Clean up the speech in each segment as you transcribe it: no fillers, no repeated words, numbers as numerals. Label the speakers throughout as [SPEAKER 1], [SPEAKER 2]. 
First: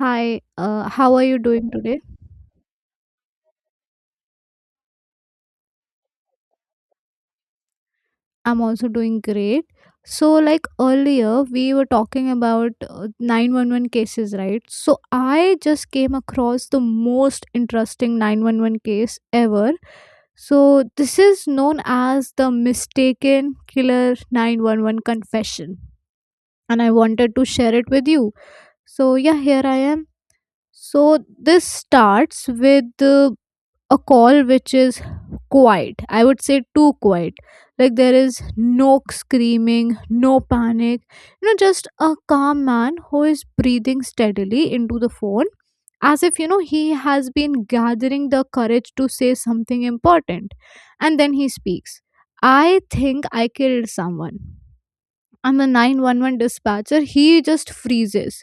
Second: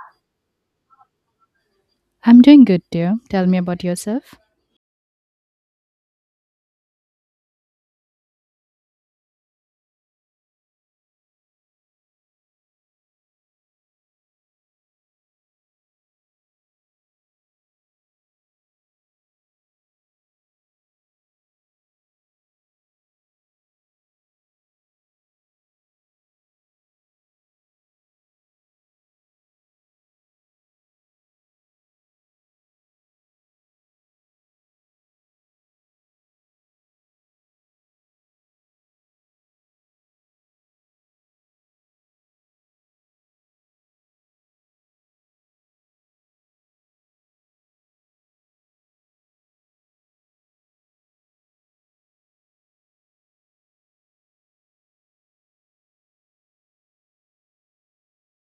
[SPEAKER 1] Hi, how are you doing today?
[SPEAKER 2] I'm doing good, dear. Tell me about yourself.
[SPEAKER 1] I'm also doing great. So, like earlier, we were talking about 911 cases, right? So, I just came across the most interesting 911 case ever. So, this is known as the mistaken killer 911 confession, and I wanted to share it with you. So, yeah, here I am. So this starts with a call which is quiet. I would say too quiet. Like there is no screaming, no panic. Just a calm man who is breathing steadily into the phone as if, he has been gathering the courage to say something important. And then he speaks. I think I killed someone. And the 911 dispatcher, he just freezes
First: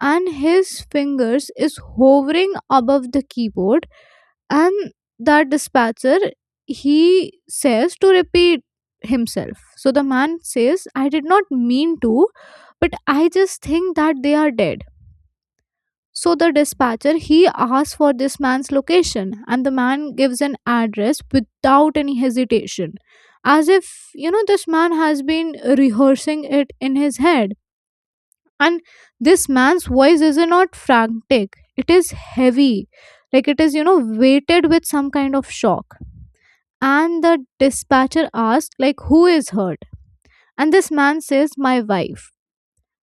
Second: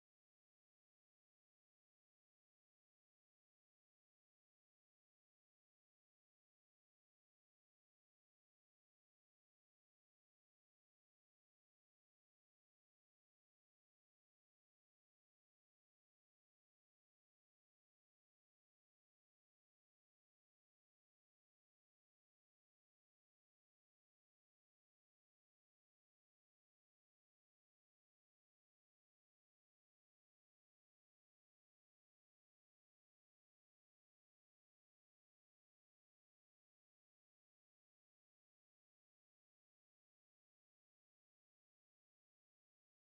[SPEAKER 1] and his fingers is hovering above the keyboard and that dispatcher, he says to repeat himself. So the man says, I did not mean to, but I just think that they are dead. So the dispatcher, he asks for this man's location, and the man gives an address without any hesitation, as if, this man has been rehearsing it in his head. And this man's voice is not frantic, it is heavy, like it is, weighted with some kind of shock. And the dispatcher asked, like, who is hurt? And this man says, my wife.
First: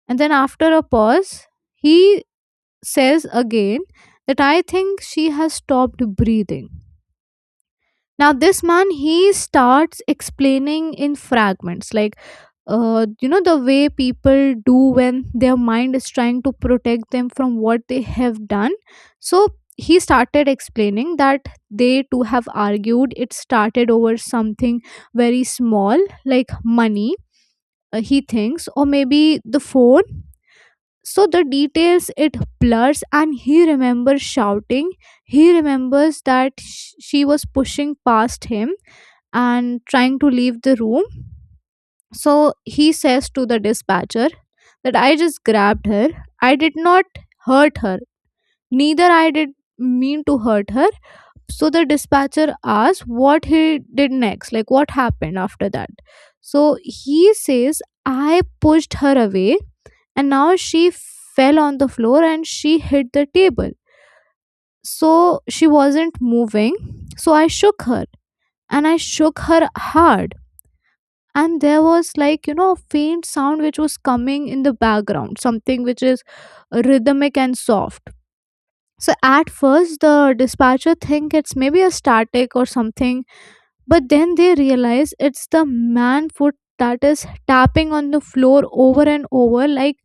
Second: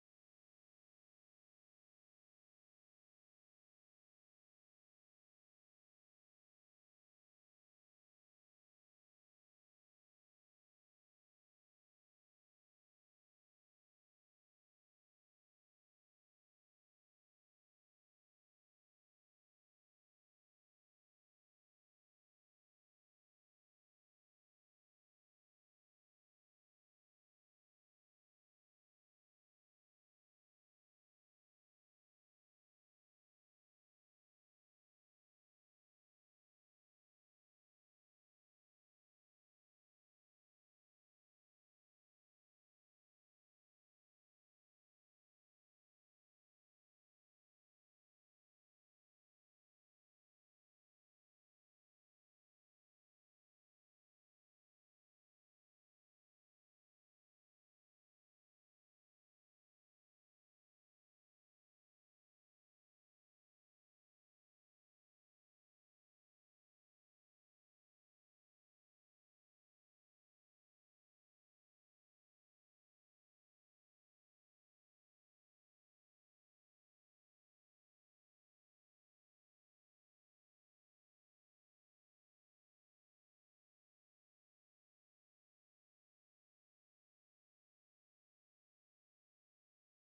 [SPEAKER 1] And then after a pause, he says again, that I think she has stopped breathing. Now this man, he starts explaining in fragments, like, the way people do when their mind is trying to protect them from what they have done. So he started explaining that they too have argued. It started over something very small, like money, he thinks, or maybe the phone. So the details, it blurs, and he remembers shouting. He remembers that she was pushing past him and trying to leave the room. So he says to the dispatcher that I just grabbed her. I did not hurt her. Neither I did mean to hurt her. So the dispatcher asks what he did next, like what happened after that. So he says, I pushed her away, and now she fell on the floor and she hit the table. So she wasn't moving. So I shook her, and I shook her hard. And there was, like, a faint sound which was coming in the background, something which is rhythmic and soft. So at first the dispatcher think it's maybe a static or something, but then they realize it's the man foot that is tapping on the floor over and over, like,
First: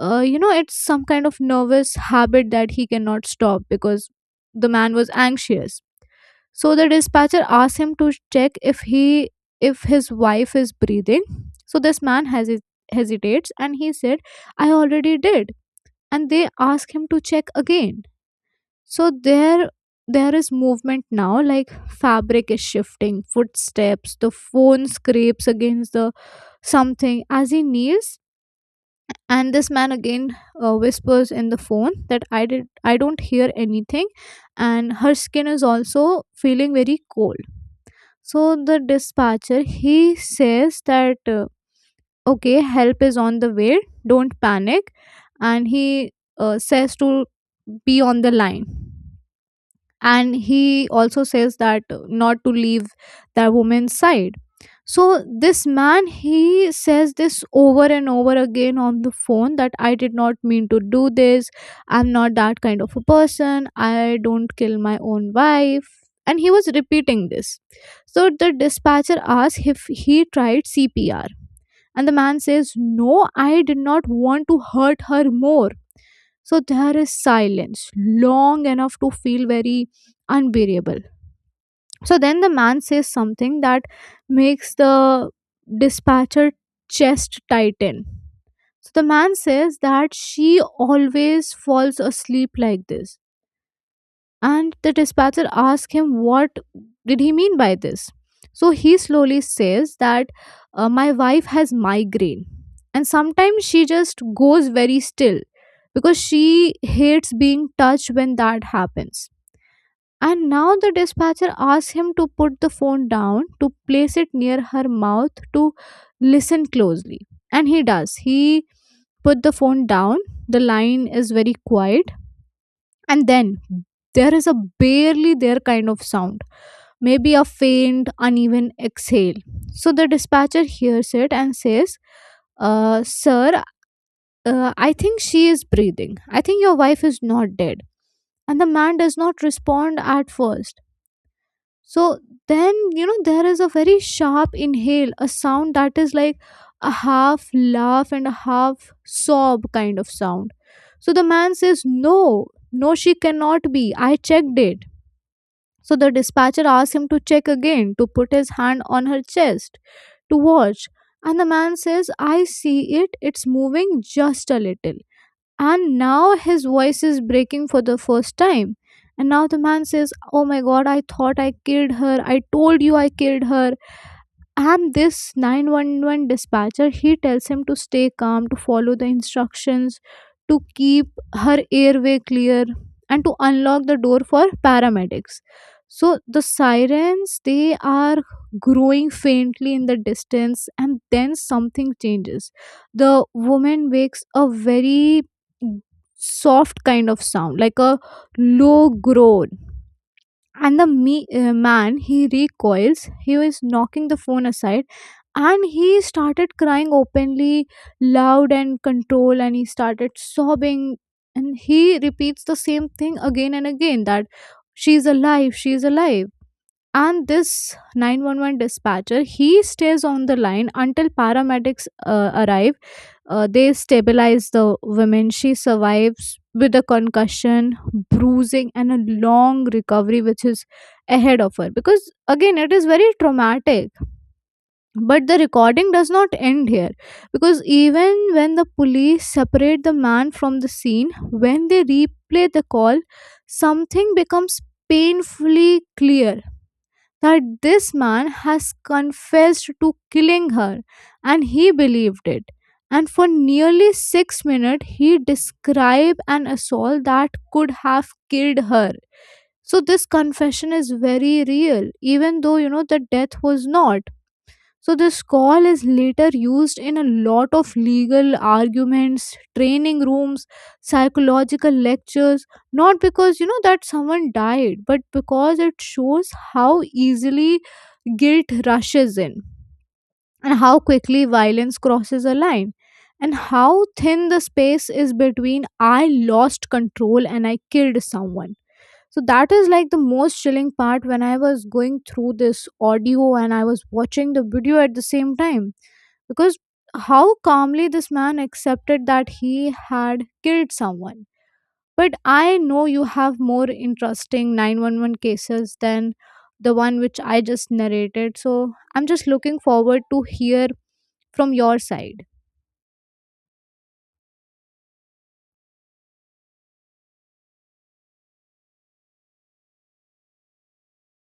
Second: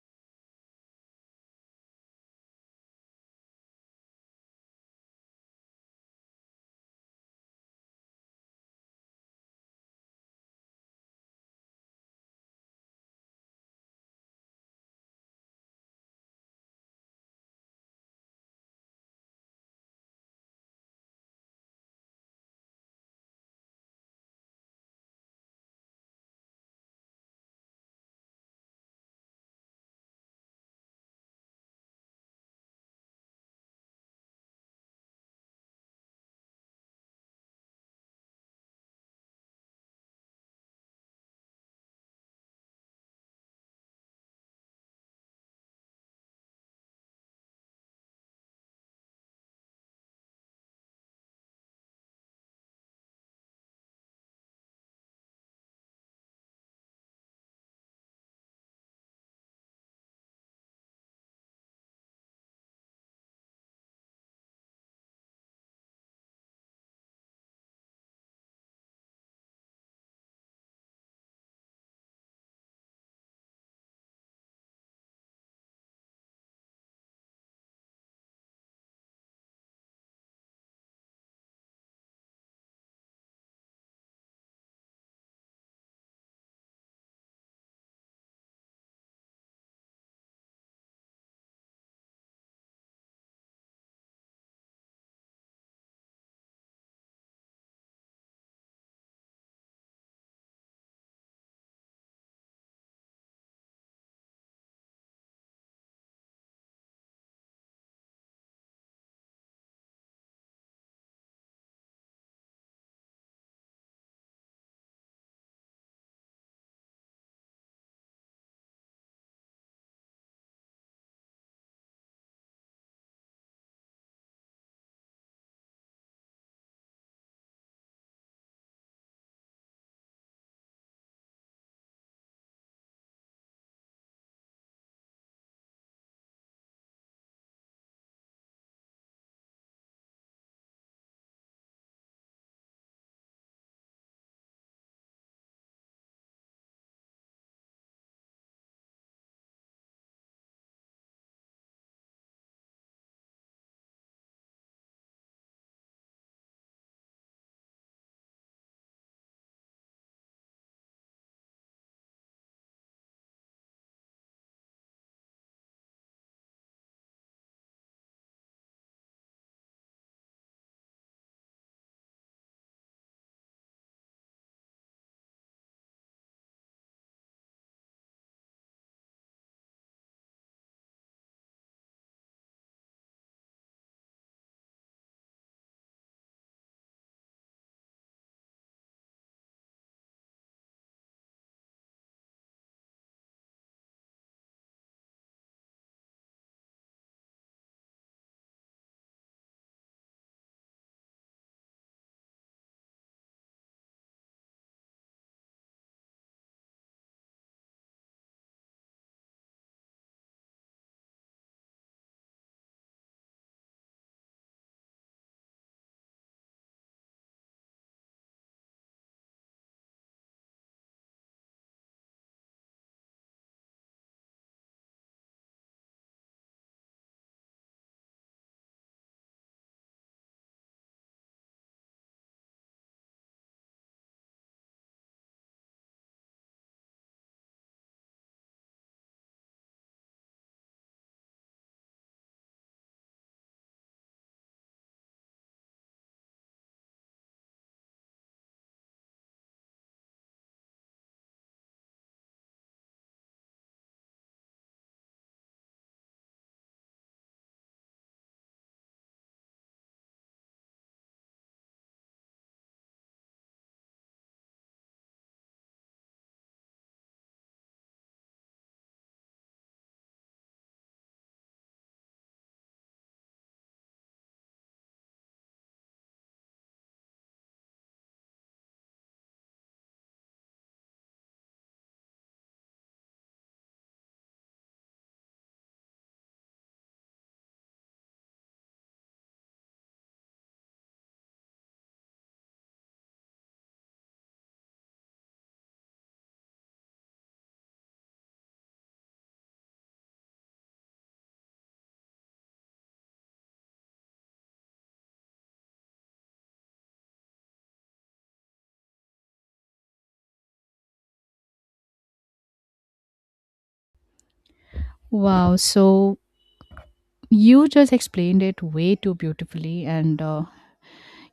[SPEAKER 1] it's some kind of nervous habit that he cannot stop, because the man was anxious. So the dispatcher asks him to check if he if his wife is breathing. So this man hesitates and he said, "I already did." And they ask him to check again. So there is movement now, like fabric is shifting, footsteps, the phone scrapes against the something as he kneels. And this man again, whispers in the phone that I don't hear anything, and her skin is also feeling very cold. So the dispatcher, he says that okay, help is on the way. Don't panic, and he, says to be on the line. And he also says that, not to leave that woman's side. So this man, he says this over and over again on the phone, that I did not mean to do this, I'm not that kind of a person, I don't kill my own wife. And he was repeating this. So the dispatcher asks if he tried CPR, and the man says, no, I did not want to hurt her more. So there is silence, long enough to feel very unbearable. So then the man says something that makes the dispatcher chest tighten. So the man says that she always falls asleep like this. And the dispatcher asks him what did he mean by this. So he slowly says that, my wife has migraine, and sometimes she just goes very still, because she hates being touched when that happens. And now the dispatcher asks him to put the phone down, to place it near her mouth, to listen closely. And he does. He put the phone down. The line is very quiet. And then there is a barely there kind of sound, maybe a faint uneven exhale. So the dispatcher hears it and says, sir, I think she is breathing, I think your wife is not dead. And the man does not respond at first. So then, there is a very sharp inhale, a sound that is like a half laugh and a half sob kind of sound. So the man says, No, no, she cannot be. I checked it. So the dispatcher asks him to check again, to put his hand on her chest, to watch. And the man says, I see it, it's moving just a little. And now his voice is breaking for the first time. And now the man says, Oh my god, I thought I killed her. I told you I killed her. And this 911 dispatcher, he tells him to stay calm, to follow the instructions, to keep her airway clear, and to unlock the door for paramedics. So the sirens, they are growing faintly in the distance, and then something changes. The woman makes a very soft kind of sound, like a low groan. And the man, he recoils. He is knocking the phone aside, and he started crying openly, loud and controlled, and he started sobbing. And he repeats the same thing again and again, that she's alive, she's alive. And this 911 dispatcher, he stays on the line until paramedics arrive. They stabilize the woman. She survives with a concussion, bruising, and a long recovery which is ahead of her, because again it is very traumatic. But the recording does not end here, because even when the police separate the man from the scene, when they replay the call, something becomes painfully clear, that this man has confessed to killing her, and he believed it. And for nearly 6 minutes, he described an assault that could have killed her. So, this confession is very real, even though the death was not. So this call is later used in a lot of legal arguments, training rooms, psychological lectures, not because that someone died, but because it shows how easily guilt rushes in, and how quickly violence crosses a line, and how thin the space is between I lost control and I killed someone. So that is like the most chilling part, when I was going through this audio and I was watching the video at the same time. Because how calmly this man accepted that he had killed someone. But I know you have more interesting 911 cases than the one which I just narrated. So I'm just looking forward to hear from your side.
[SPEAKER 2] Wow, so you just explained it way too beautifully and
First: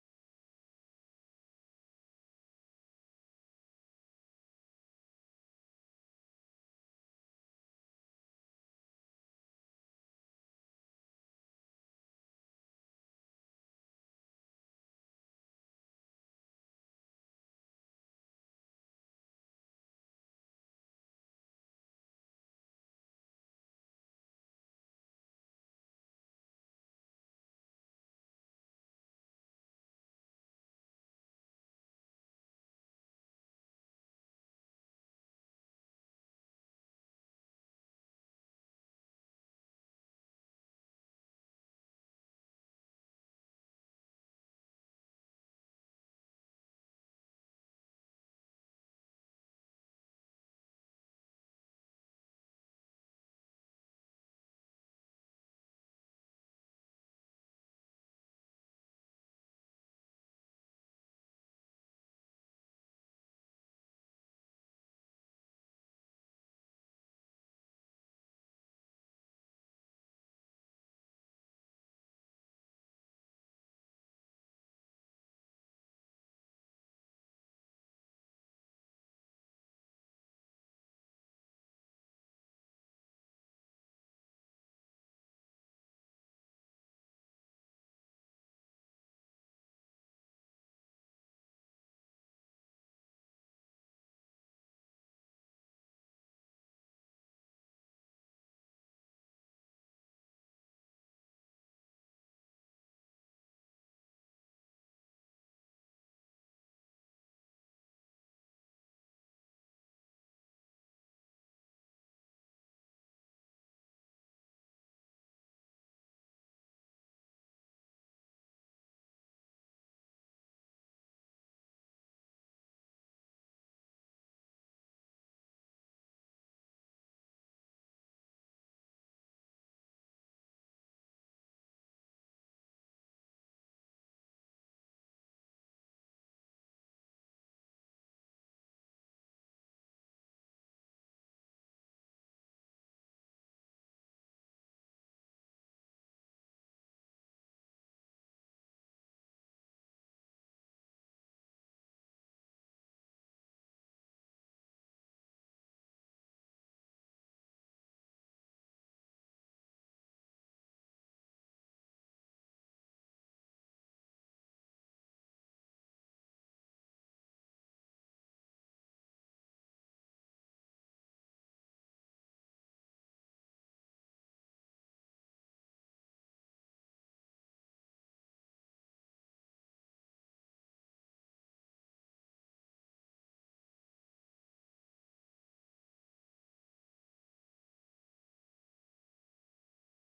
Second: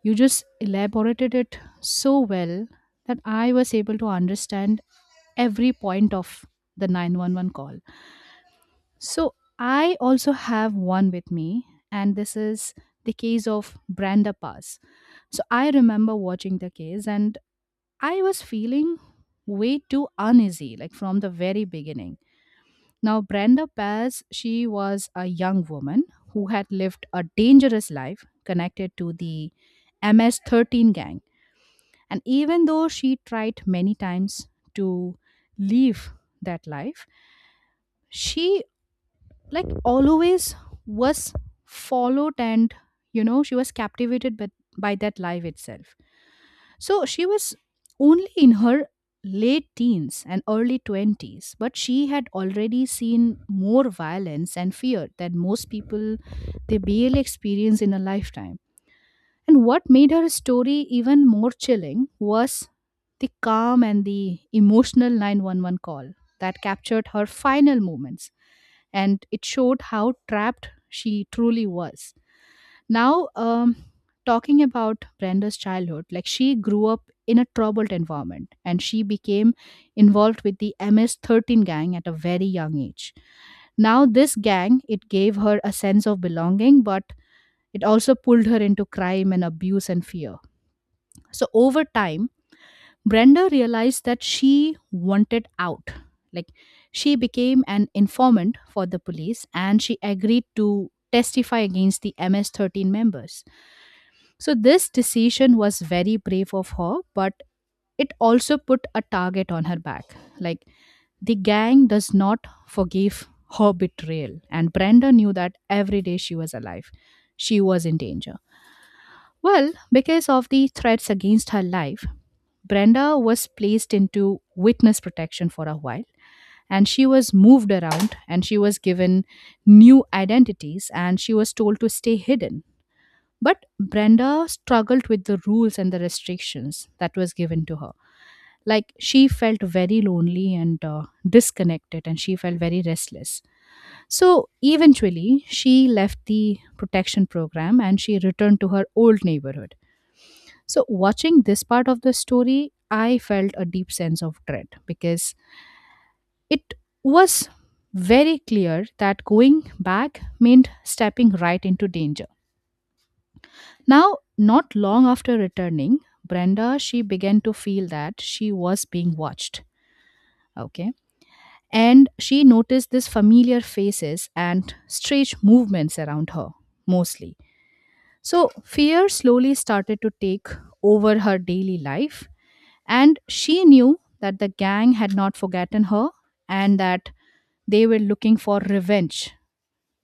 [SPEAKER 2] you just elaborated it so well that I was able to understand every point of the 911 call. So I also have one with me, and this is the case of Branda Pass. So I remember watching the case and I was feeling way too uneasy, like from the very beginning. Now, Brenda Paz, she was a young woman who had lived a dangerous life connected to the MS-13 gang. And even though she tried many times to leave that life, she like always was followed, and you know she was captivated by that life itself. So she was only in her late teens and early 20s, but she had already seen more violence and fear than most people they barely experience in a lifetime. And what made her story even more chilling was the calm and the emotional 911 call that captured her final moments, and it showed how trapped she truly was. Now, talking about Brenda's childhood, like she grew up in a troubled environment and she became involved with the MS-13 gang at a very young age. Now, this gang, it gave her a sense of belonging, but it also pulled her into crime and abuse and fear. So, over time, Brenda realized that she wanted out. Like, she became an informant for the police and she agreed to testify against the MS 13 members. So this decision was very brave of her, but it also put a target on her back. Like the gang does not forgive her betrayal, and Brenda knew that every day she was alive, she was in danger. Well, because of the threats against her life, Brenda was placed into witness protection for a while, and she was moved around and she was given new identities and she was told to stay hidden, but Brenda struggled with the rules and the restrictions that was given to her. Like she felt very lonely and disconnected, and she felt very restless. So eventually, she left the protection program and she returned to her old neighborhood. So, watching this part of the story, I felt a deep sense of dread because it was very clear that going back meant stepping right into danger. Now, not long after returning, Brenda she began to feel that she was being watched. Okay. And she noticed these familiar faces and strange movements around her, mostly. So fear slowly started to take over her daily life, and she knew that the gang had not forgotten her and that they were looking for revenge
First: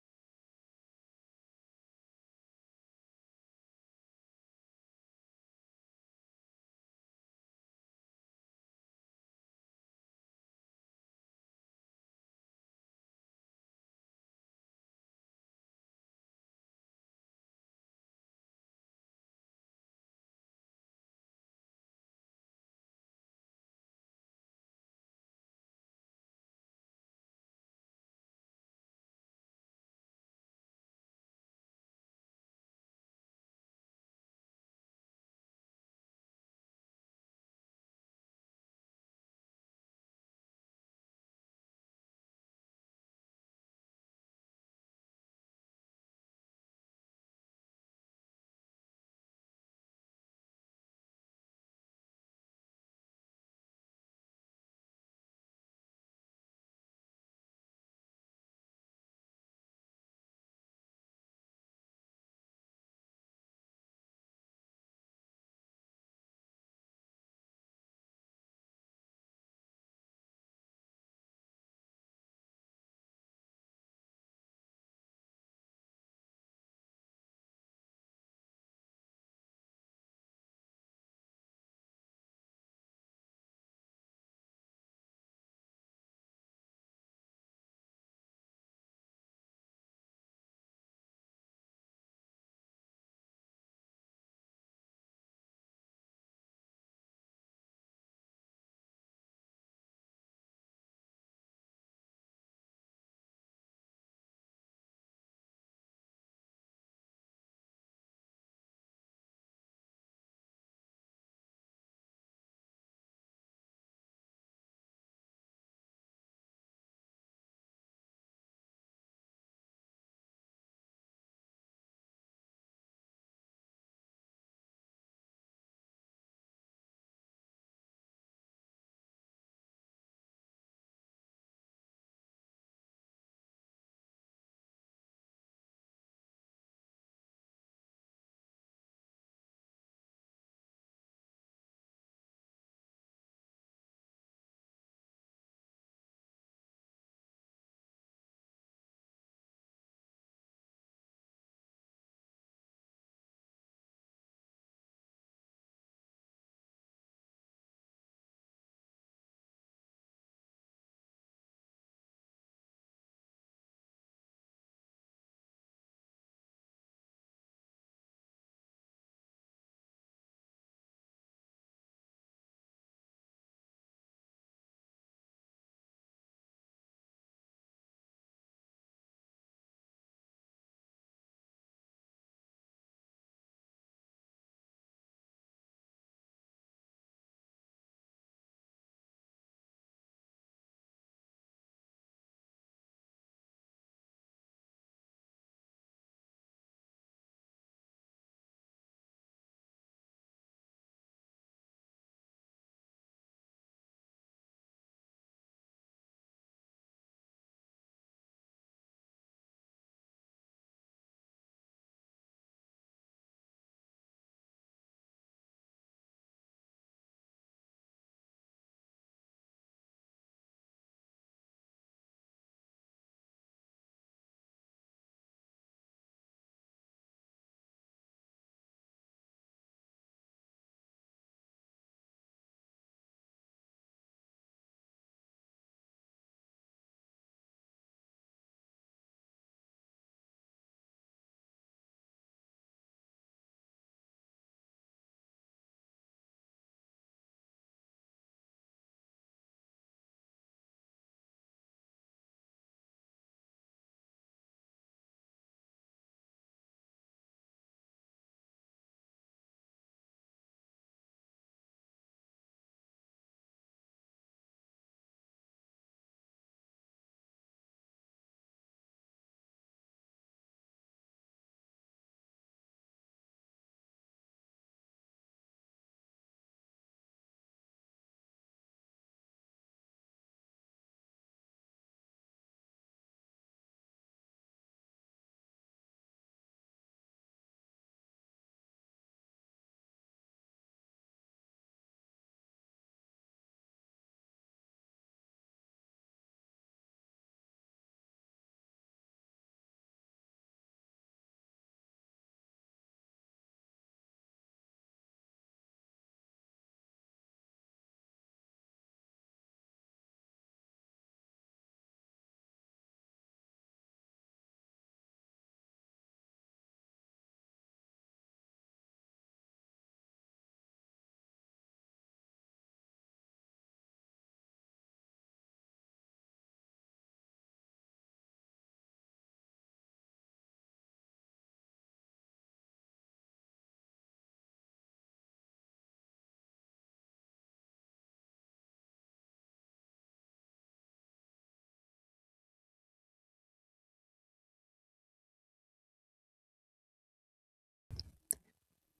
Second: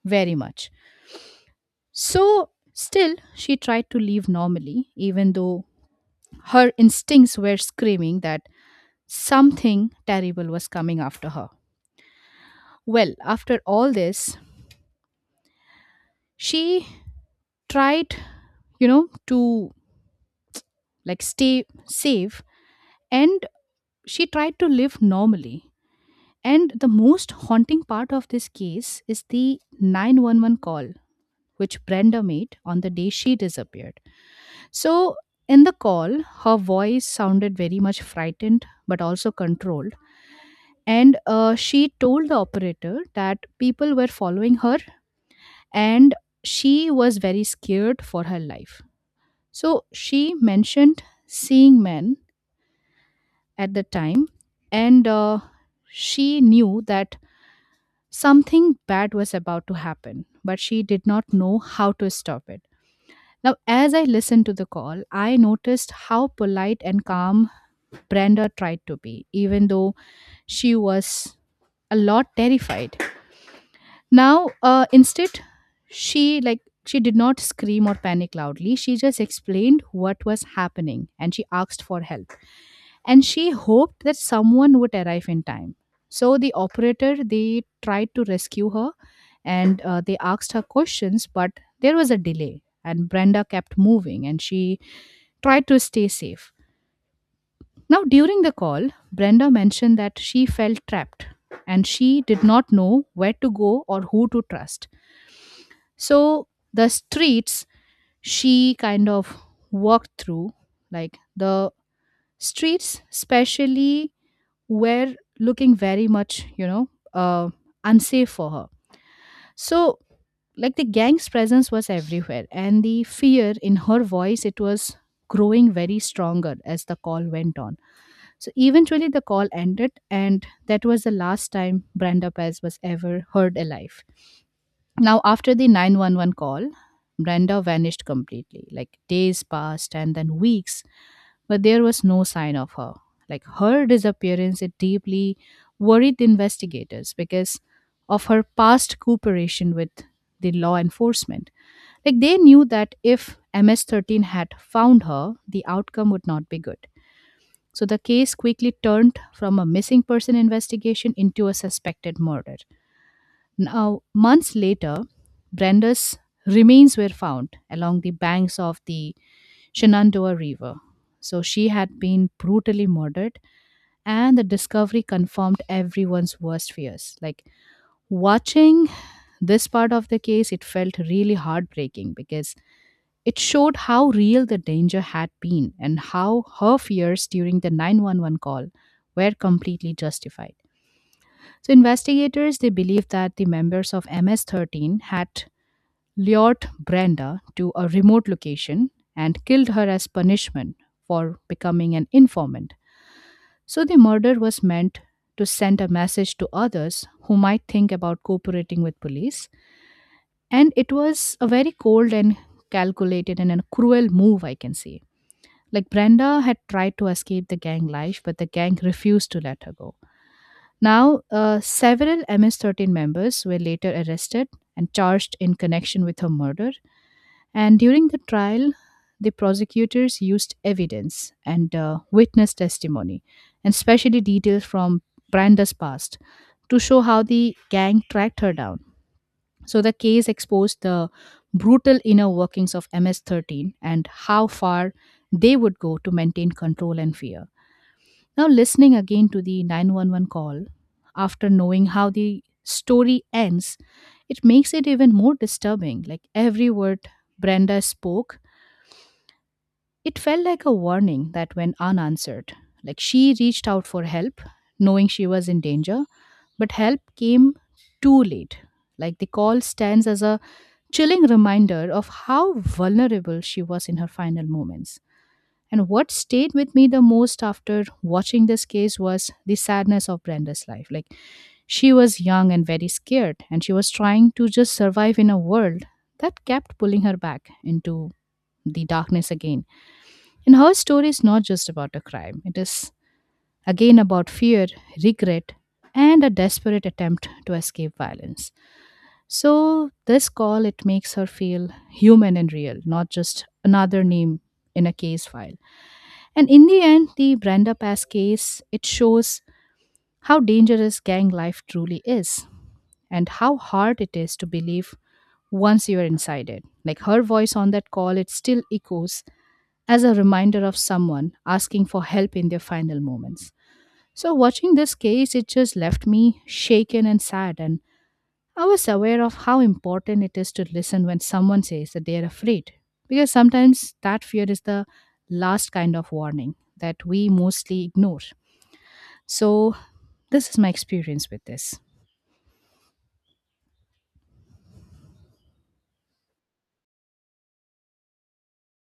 [SPEAKER 2] very much. So still she tried to live normally, even though her instincts were screaming that something terrible was coming after her. Well, after all this, she tried, you know, to like stay safe and she tried to live normally. And the most haunting part of this case is the 911 call which Brenda made on the day she disappeared. So, in the call, her voice sounded very much frightened but also controlled. And she told the operator that people were following her and she was very scared for her life. So she mentioned seeing men at the time, and she knew that something bad was about to happen, but she did not know how to stop it. Now as I listened to the call, I noticed how polite and calm Brenda tried to be, even though she was a lot terrified. Now, instead, she like she did not scream or panic loudly. She just explained what was happening and she asked for help. And she hoped that someone would arrive in time. So the operator they tried to rescue her, and they asked her questions, but there was a delay and Brenda kept moving and she tried to stay safe. Now, during the call, Brenda mentioned that she felt trapped and she did not know where to go or who to trust. So the streets she kind of walked through, like the streets, especially, were looking very much, you know, unsafe for her. So, like the gang's presence was everywhere, and the fear in her voice, it was growing very stronger as the call went on. So eventually the call ended, and that was the last time Brenda Paz was ever heard alive. Now, after the 911 call, Brenda vanished completely. Like days passed and then weeks, but there was no sign of her. Like her disappearance, it deeply worried the investigators because of her past cooperation with the law enforcement. Like they knew that if MS-13 had found her, the outcome would not be good. So the case quickly turned from a missing person investigation into a suspected murder. Now, months later, Brenda's remains were found along the banks of the Shenandoah River. So she had been brutally murdered, and the discovery confirmed everyone's worst fears. Like watching this part of the case, it felt really heartbreaking because it showed how real the danger had been and how her fears during the 911 call were completely justified. So investigators they believe that the members of MS-13 had lured Brenda to a remote location and killed her as punishment for becoming an informant. So the murder was meant to send a message to others who might think about cooperating with police, and it was a very cold and calculated and a cruel move I can say. Like Brenda had tried to escape the gang life, but the gang refused to let her go. Now, several MS-13 members were later arrested and charged in connection with her murder. And during the trial, the prosecutors used evidence and witness testimony, and especially details from Branda's past, to show how the gang tracked her down. So the case exposed the brutal inner workings of MS-13 and how far they would go to maintain control and fear. Now, listening again to the 911 call, after knowing how the story ends, it makes it even more disturbing. Like every word Brenda spoke, it felt like a warning that went unanswered. Like she reached out for help, knowing she was in danger, but help came too late. Like the call stands as a chilling reminder of how vulnerable she was in her final moments. And what stayed with me the most after watching this case was the sadness of Brenda's life. Like, she was young and very scared, and she was trying to just survive in a world that kept pulling her back into the darkness again. And her story is not just about a crime, it is again about fear, regret, and a desperate attempt to escape violence. So, this call it makes her feel human and real, not just another name in a case file. And in the end, the Brenda Pass case, it shows how dangerous gang life truly is and how hard it is to believe once you are inside it. Like her voice on that call, it still echoes as a reminder of someone asking for help in their final moments. So, watching this case, it just left me shaken and sad. And I was aware of how important it is to listen when someone says that they are afraid. Because sometimes that fear is the last kind of warning that we mostly ignore. So, this is my experience with this.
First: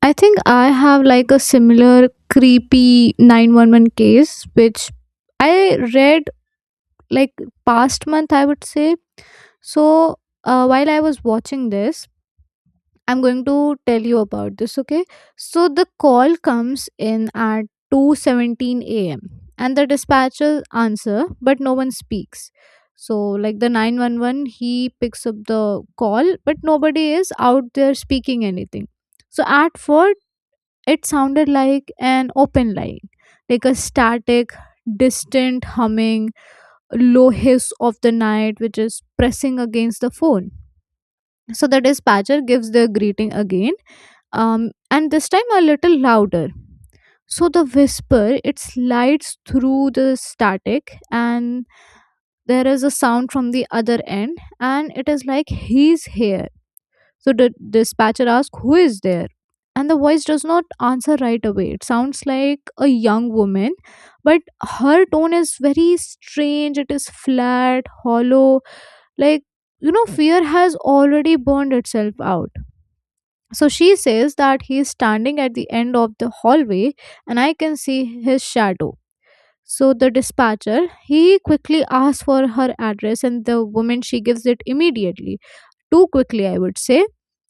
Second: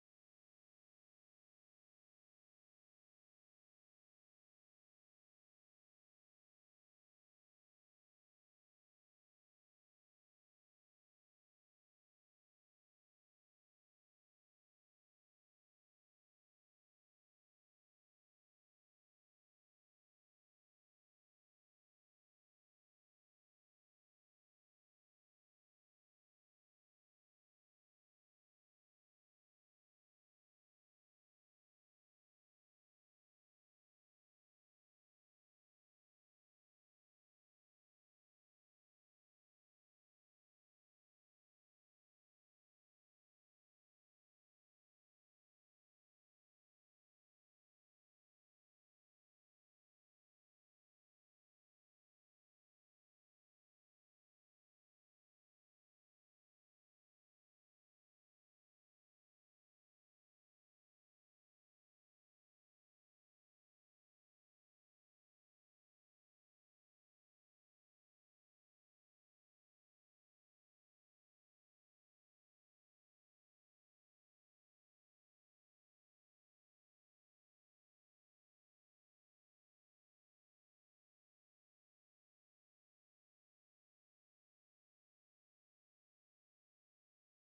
[SPEAKER 1] I think I have like a similar creepy 911 case which I read like past month, I would say. So while I was watching this, I'm going to tell you about this, okay? So the call comes in at 2:17 a.m. and the dispatcher answer, but no one speaks. So like the 911, he picks up the call but nobody is out there speaking anything. So at first it sounded like an open line, like a static, distant humming, low hiss of the night which is pressing against the phone. So the dispatcher gives the greeting again, and this time a little louder. So the whisper, it slides through the static, and there is a sound from the other end, and it is like he's here. So the dispatcher asks, Who is there? And the voice does not answer right away. It sounds like a young woman, but her tone is very strange. It is flat, hollow, like, fear has already burned itself out. So she says that he is standing at the end of the hallway and I can see his shadow. So the dispatcher, he quickly asks for her address, and the woman, she gives it immediately, too quickly, I would say,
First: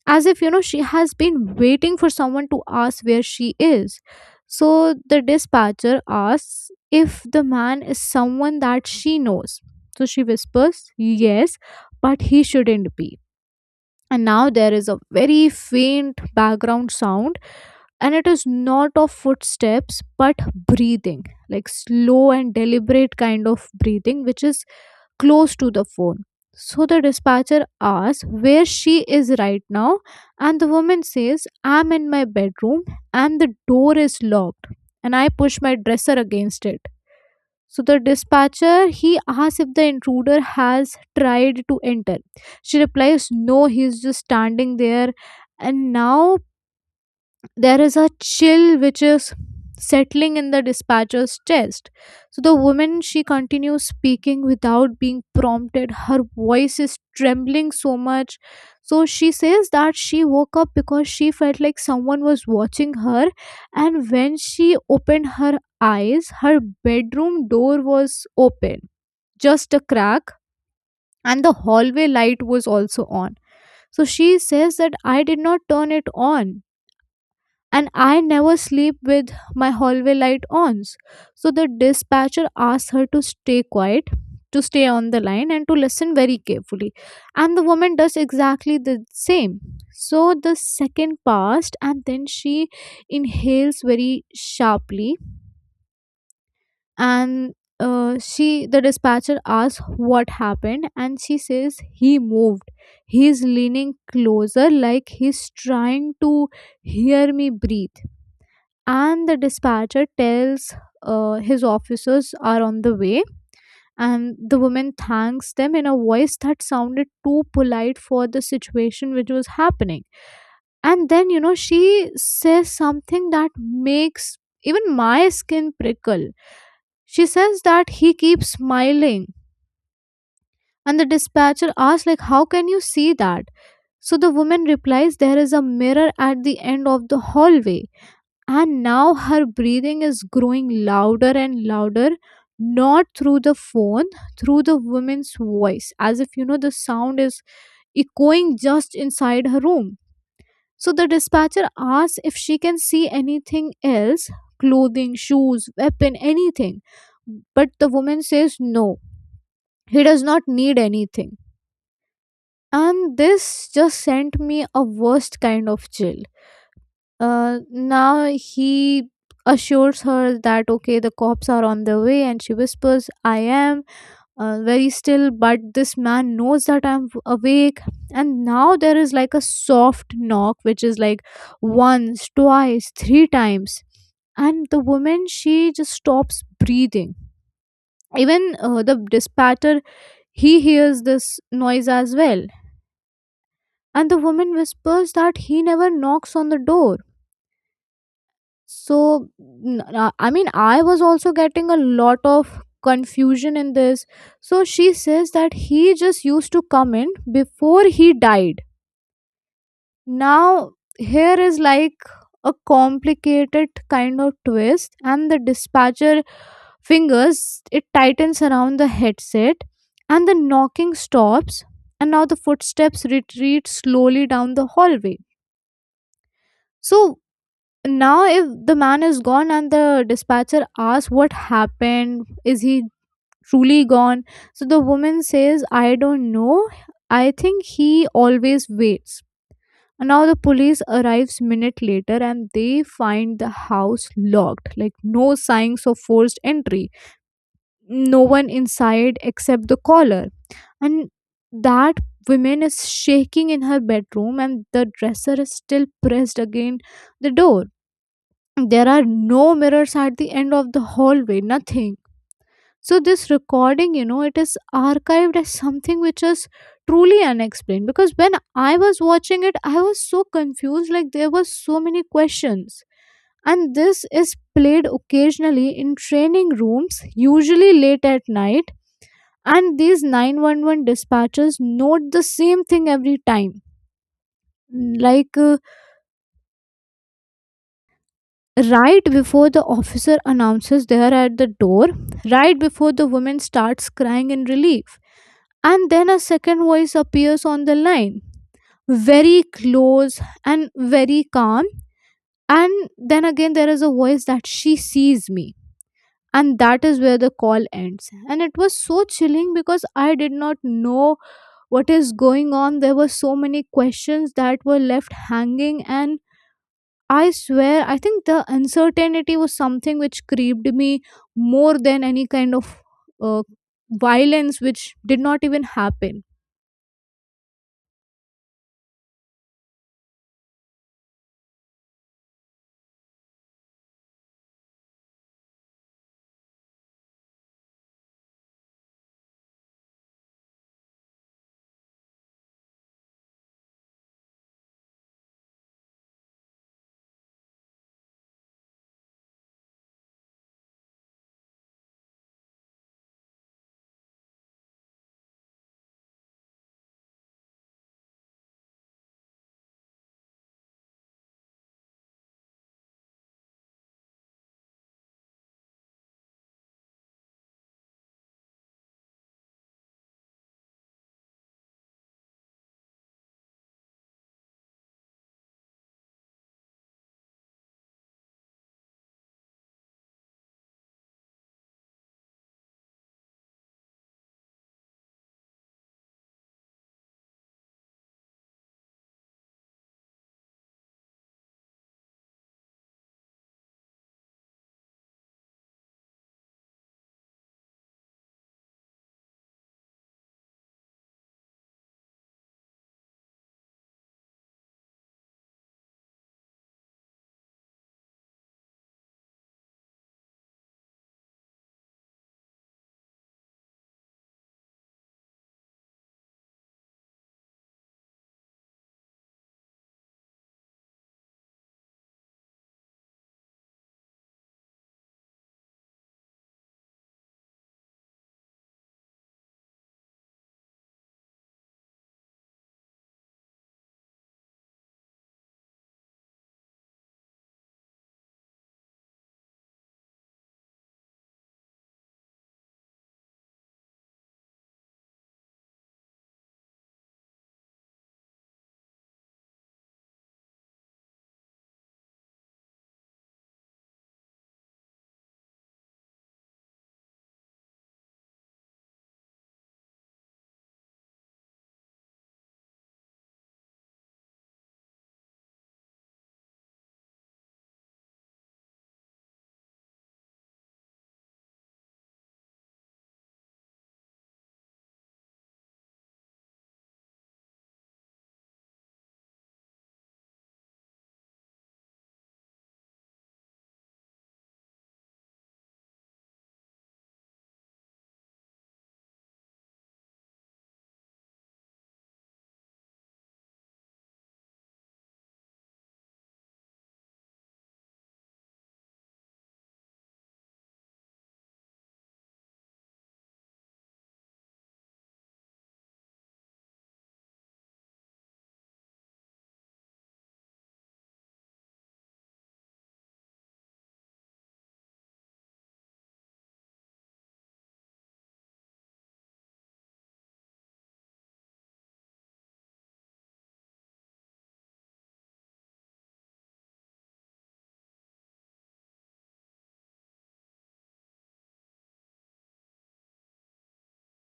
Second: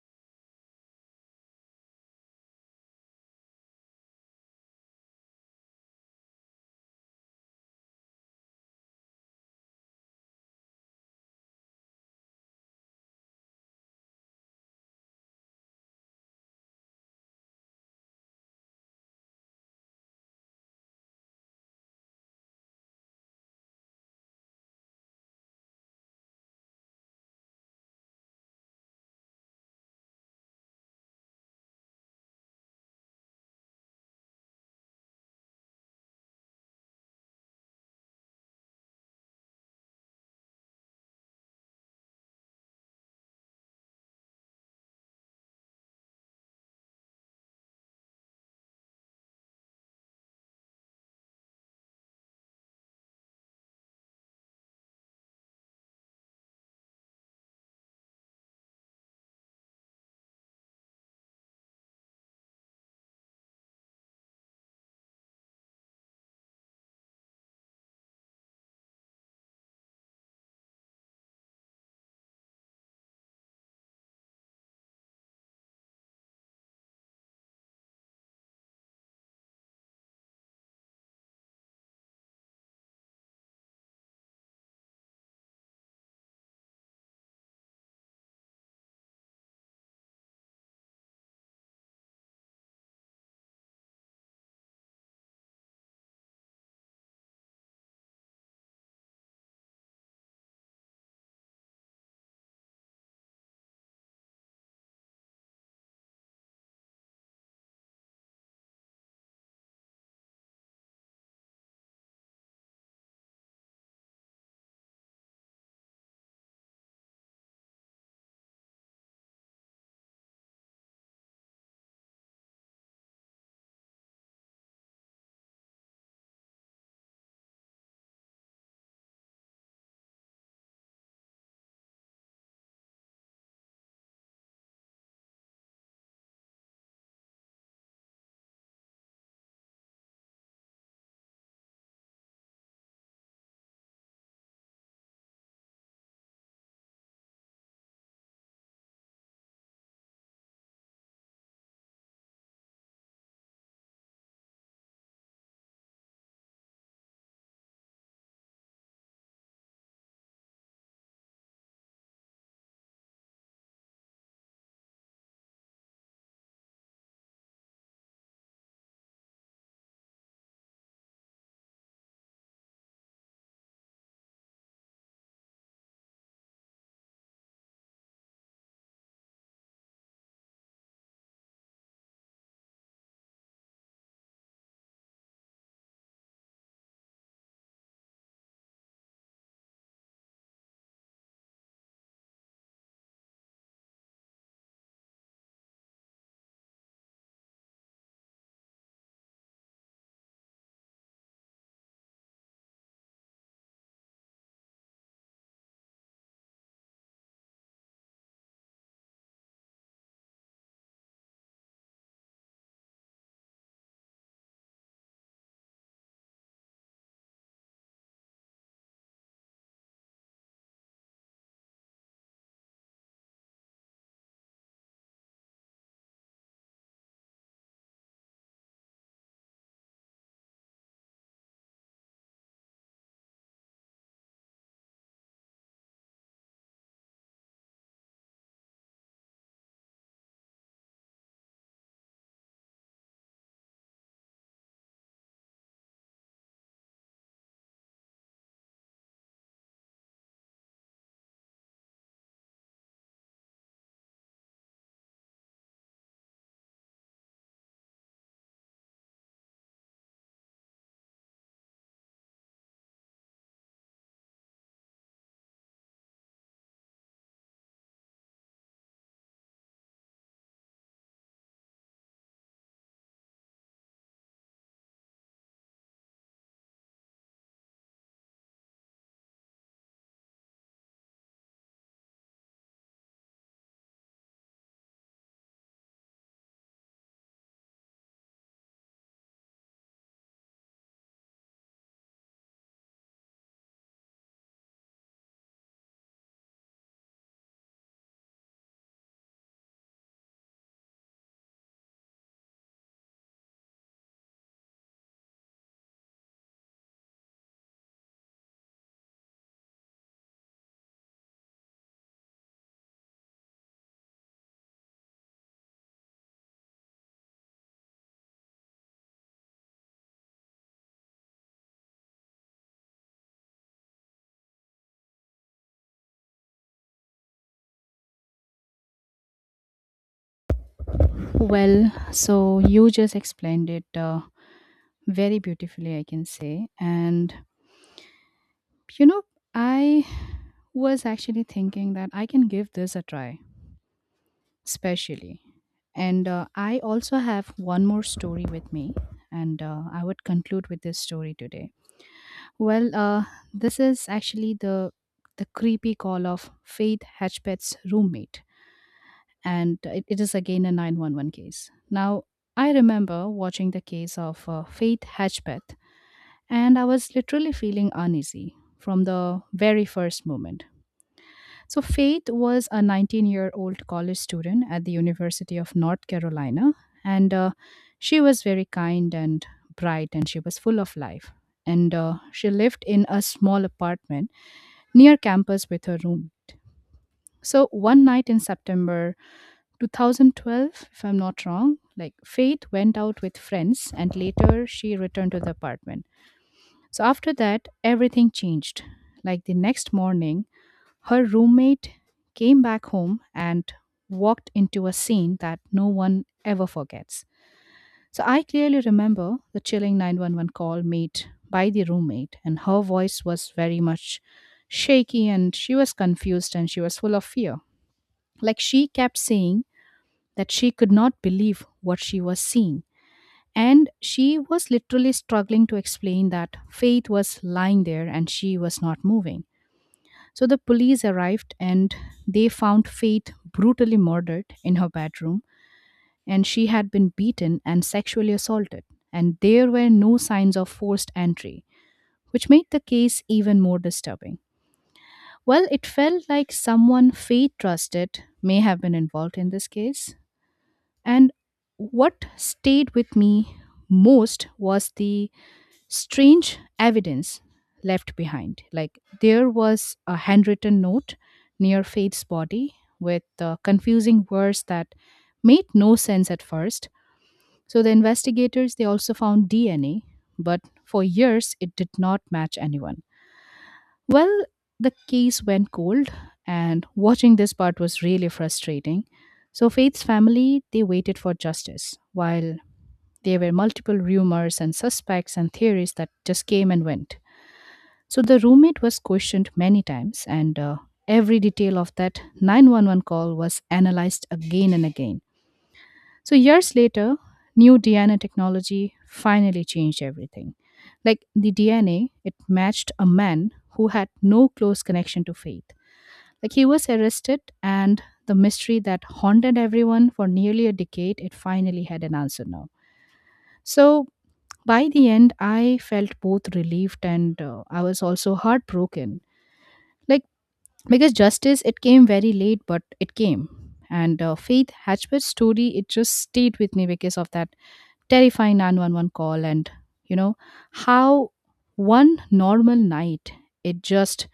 [SPEAKER 1] as if, she has been waiting for someone to ask where she is. So the dispatcher asks if the man is someone that she knows. So she whispers, yes, but he shouldn't be. And now there is a very faint background sound, and it is not of footsteps but breathing, like slow and deliberate kind of breathing, which is close to the phone. So the dispatcher asks where she is right now, and the woman says, I'm in my bedroom and the door is locked. And I push my dresser against it. So the dispatcher, he asks if the intruder has tried to enter. She replies, No, he's just standing there. And now there is a chill which is settling in the dispatcher's chest. So the woman she continues speaking without being prompted. Her voice is trembling so much. So she says that she woke up because she felt like someone was watching her, and when she opened her eyes, her bedroom door was open, just a crack, and the hallway light was also on. So she says that I did not turn it on and I never sleep with my hallway light on. So the dispatcher asked her to stay quiet, to stay on the line, and to listen very carefully. And the woman does exactly the same. So the second passed, and then she inhales very sharply, and she the dispatcher asks what happened, and she says he moved. He's leaning closer, like he's trying to hear me breathe, and the dispatcher tells his officers are on the way, and the woman thanks them in a voice that sounded too polite for the situation which was happening. And then she says something that makes even my skin prickle. She says that he keeps smiling, and the dispatcher asks, like, how can you see that? So the woman replies, there is a mirror at the end of the hallway. And now her breathing is growing louder and louder, not through the phone, through the woman's voice, as if the sound is echoing just inside her room. So the dispatcher asks if she can see anything else, clothing, shoes, weapon, anything. But the woman says no, he does not need anything. And this just sent me a worst kind of chill. Now he assures her that okay the cops are on their way, and she whispers, I am very still, but this man knows that I'm awake. And now there is like a soft knock which is like once, twice, three times, and the woman she just stops breathing. Even the dispatcher, he hears this noise as well, and the woman whispers that he never knocks on the door. So, I mean, I was also getting a lot of confusion in this. So, she says that he just used to come in before he died. Now, here is like a complicated kind of twist, and the dispatcher, fingers it tightens around the headset, and the knocking stops, and now the footsteps retreat slowly down the hallway. So, now if the man is gone, and the dispatcher asks what happened, is he truly gone? So the woman says, I don't know, I think he always waits. Now the police arrives minute later and they find the house locked, like no signs of forced entry, no one inside except the caller. And that woman is shaking in her bedroom and the dresser is still pressed against the door. There are no mirrors at the end of the hallway, nothing. So this recording, it is archived as something which is truly unexplained, because when I was watching it, I was so confused, like there were so many questions. And this is played occasionally in training rooms, usually late at night, and these 911 dispatchers note the same thing every time, like, right before the officer announces they are at the door, right before the woman starts crying in relief. And then a second voice appears on the line, very close and very calm. And then again, there is a voice that she sees me. And that is where the call ends. And it was so chilling because I did not know what is going on. There were so many questions that were left hanging, and I swear, I think the uncertainty was something which creeped me more than any kind of uh, violence which did not even happen.
[SPEAKER 2] Well, so you just explained it very beautifully, I can say. And, you know, I was actually thinking that I can give this a try, especially. And I also have one more story with me, and I would conclude with this story today. Well, this is actually the creepy call of Faith Hatchbet's roommate, and it is again a 911 case. Now, I remember watching the case of Faith Hatchbeth, and I was literally feeling uneasy from the very first moment. So, Faith was a 19-year-old year old college student at the University of North Carolina, and she was very kind and bright, and she was full of life. And she lived in a small apartment near campus with her room. So, one night in September, 2012, if I'm not wrong, like Faith went out with friends and later she returned to the apartment. So after that, everything changed. Like the next morning, her roommate came back home and walked into a scene that no one ever forgets. So I clearly remember the chilling 911 call made by the roommate, and her voice was very much shaky and she was confused and she was full of fear. Like she kept saying that she could not believe what she was seeing. And she was literally struggling to explain that Faith was lying there and she was not moving. So the police arrived and they found Faith brutally murdered in her bedroom, and she had been beaten and sexually assaulted. And there were no signs of forced entry, which made the case even more disturbing. Well, it felt like someone Faith trusted may have been involved in this case. And what stayed with me most was the strange evidence left behind. Like, there was a handwritten note near Faith's body with confusing words that made no sense at first. So the investigators, they also found DNA, but for years it did not match anyone. Well, the case went cold, and watching this part was really frustrating. So, Faith's family, they waited for justice, while there were multiple rumors and suspects and theories that just came and went. So, the roommate was questioned many times, and every detail of that 911 call was analyzed again and again. So, years later, new DNA technology finally changed everything. Like, the DNA, it matched a man who had no close connection to faith. Like, he was arrested, and the mystery that haunted everyone for nearly a decade, it finally had an answer now. So, by the end, I felt both relieved and I was also heartbroken. Like, because justice, it came very late, but it came. And Faith Hatchbett's story, it just stayed with me because of that terrifying 911 call and you know how one normal night it just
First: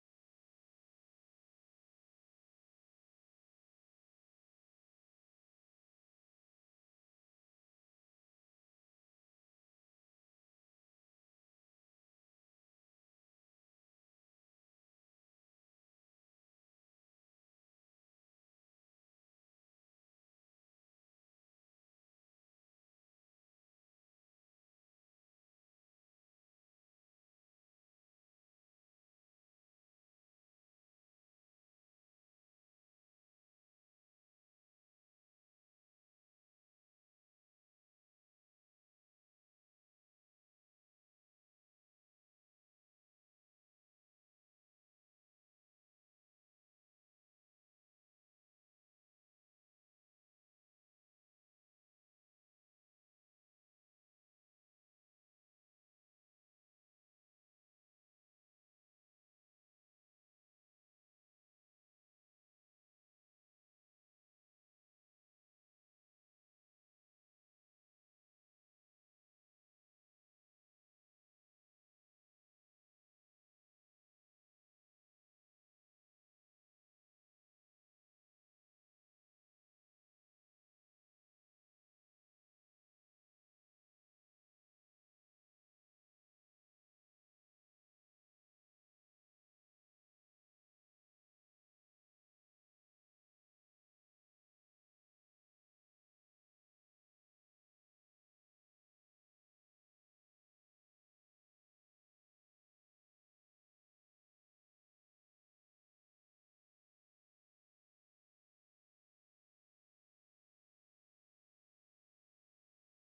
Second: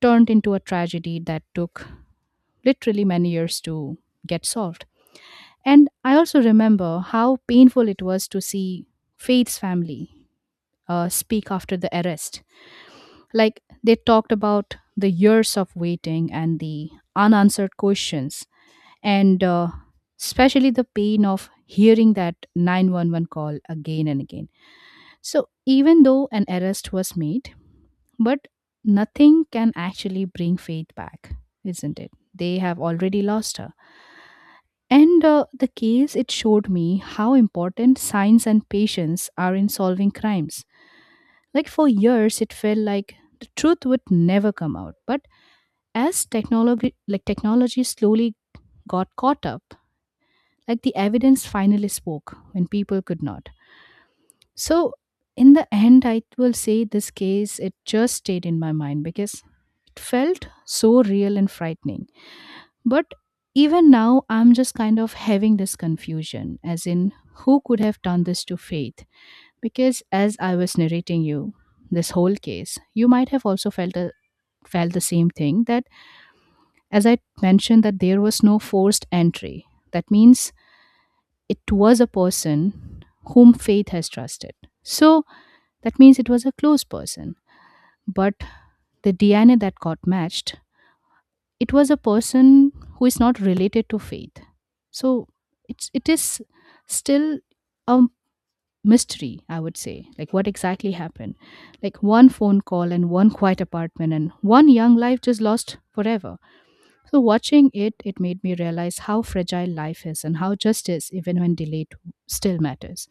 [SPEAKER 2] turned into a tragedy that took literally many years to get solved. And I also remember how painful it was to see faith's family speak after the arrest. Like, they talked about the years of waiting and the unanswered questions, and especially the pain of hearing that 911 call again and again. So, even though an arrest was made, but nothing can actually bring Faith back, isn't it? They have already lost her. And The case, it showed me how important science and patience are in solving crimes. Like, for years, it felt like the truth would never come out. But as technology, like technology slowly got caught up, like the evidence finally spoke when people could not. So, in the end, I will say this case, it just stayed in my mind because it felt so real and frightening. But even now, I'm just kind of having this confusion as in, who could have done this to Faith? Because as I was narrating you this whole case, you might have also felt a felt the same thing that, as I mentioned, that there was no forced entry. That means it was a person whom faith has trusted. So that means it was a close person. But the DNA that got matched, it was a person who is not related to faith. So it is still a mystery, I would say. Like, what exactly happened? Like, one phone call and one quiet apartment and one young life just lost forever. So watching it, it made me realize how fragile life is and how justice, even when delayed, still matters.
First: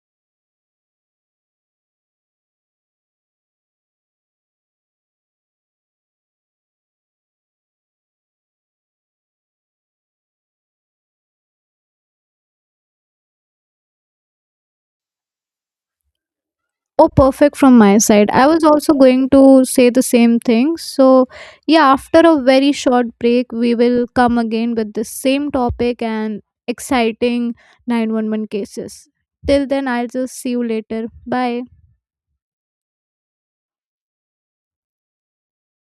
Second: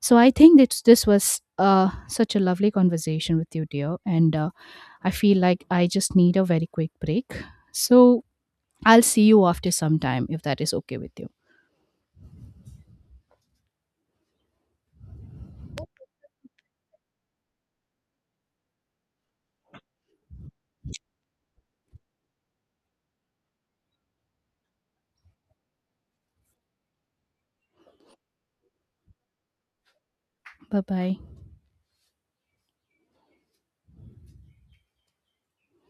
[SPEAKER 2] So I think that this was such a lovely conversation with you, dear. And I feel like I just need a very quick break. So I'll see you after some time if that is okay with you.
[SPEAKER 1] Oh, perfect from my side. I was also going to say the same thing. So, yeah, after a very short break, we will come again with the same topic and exciting 911 cases. Till then, I'll just see you
[SPEAKER 2] Bye
[SPEAKER 1] later.
[SPEAKER 2] bye.
[SPEAKER 1] Bye.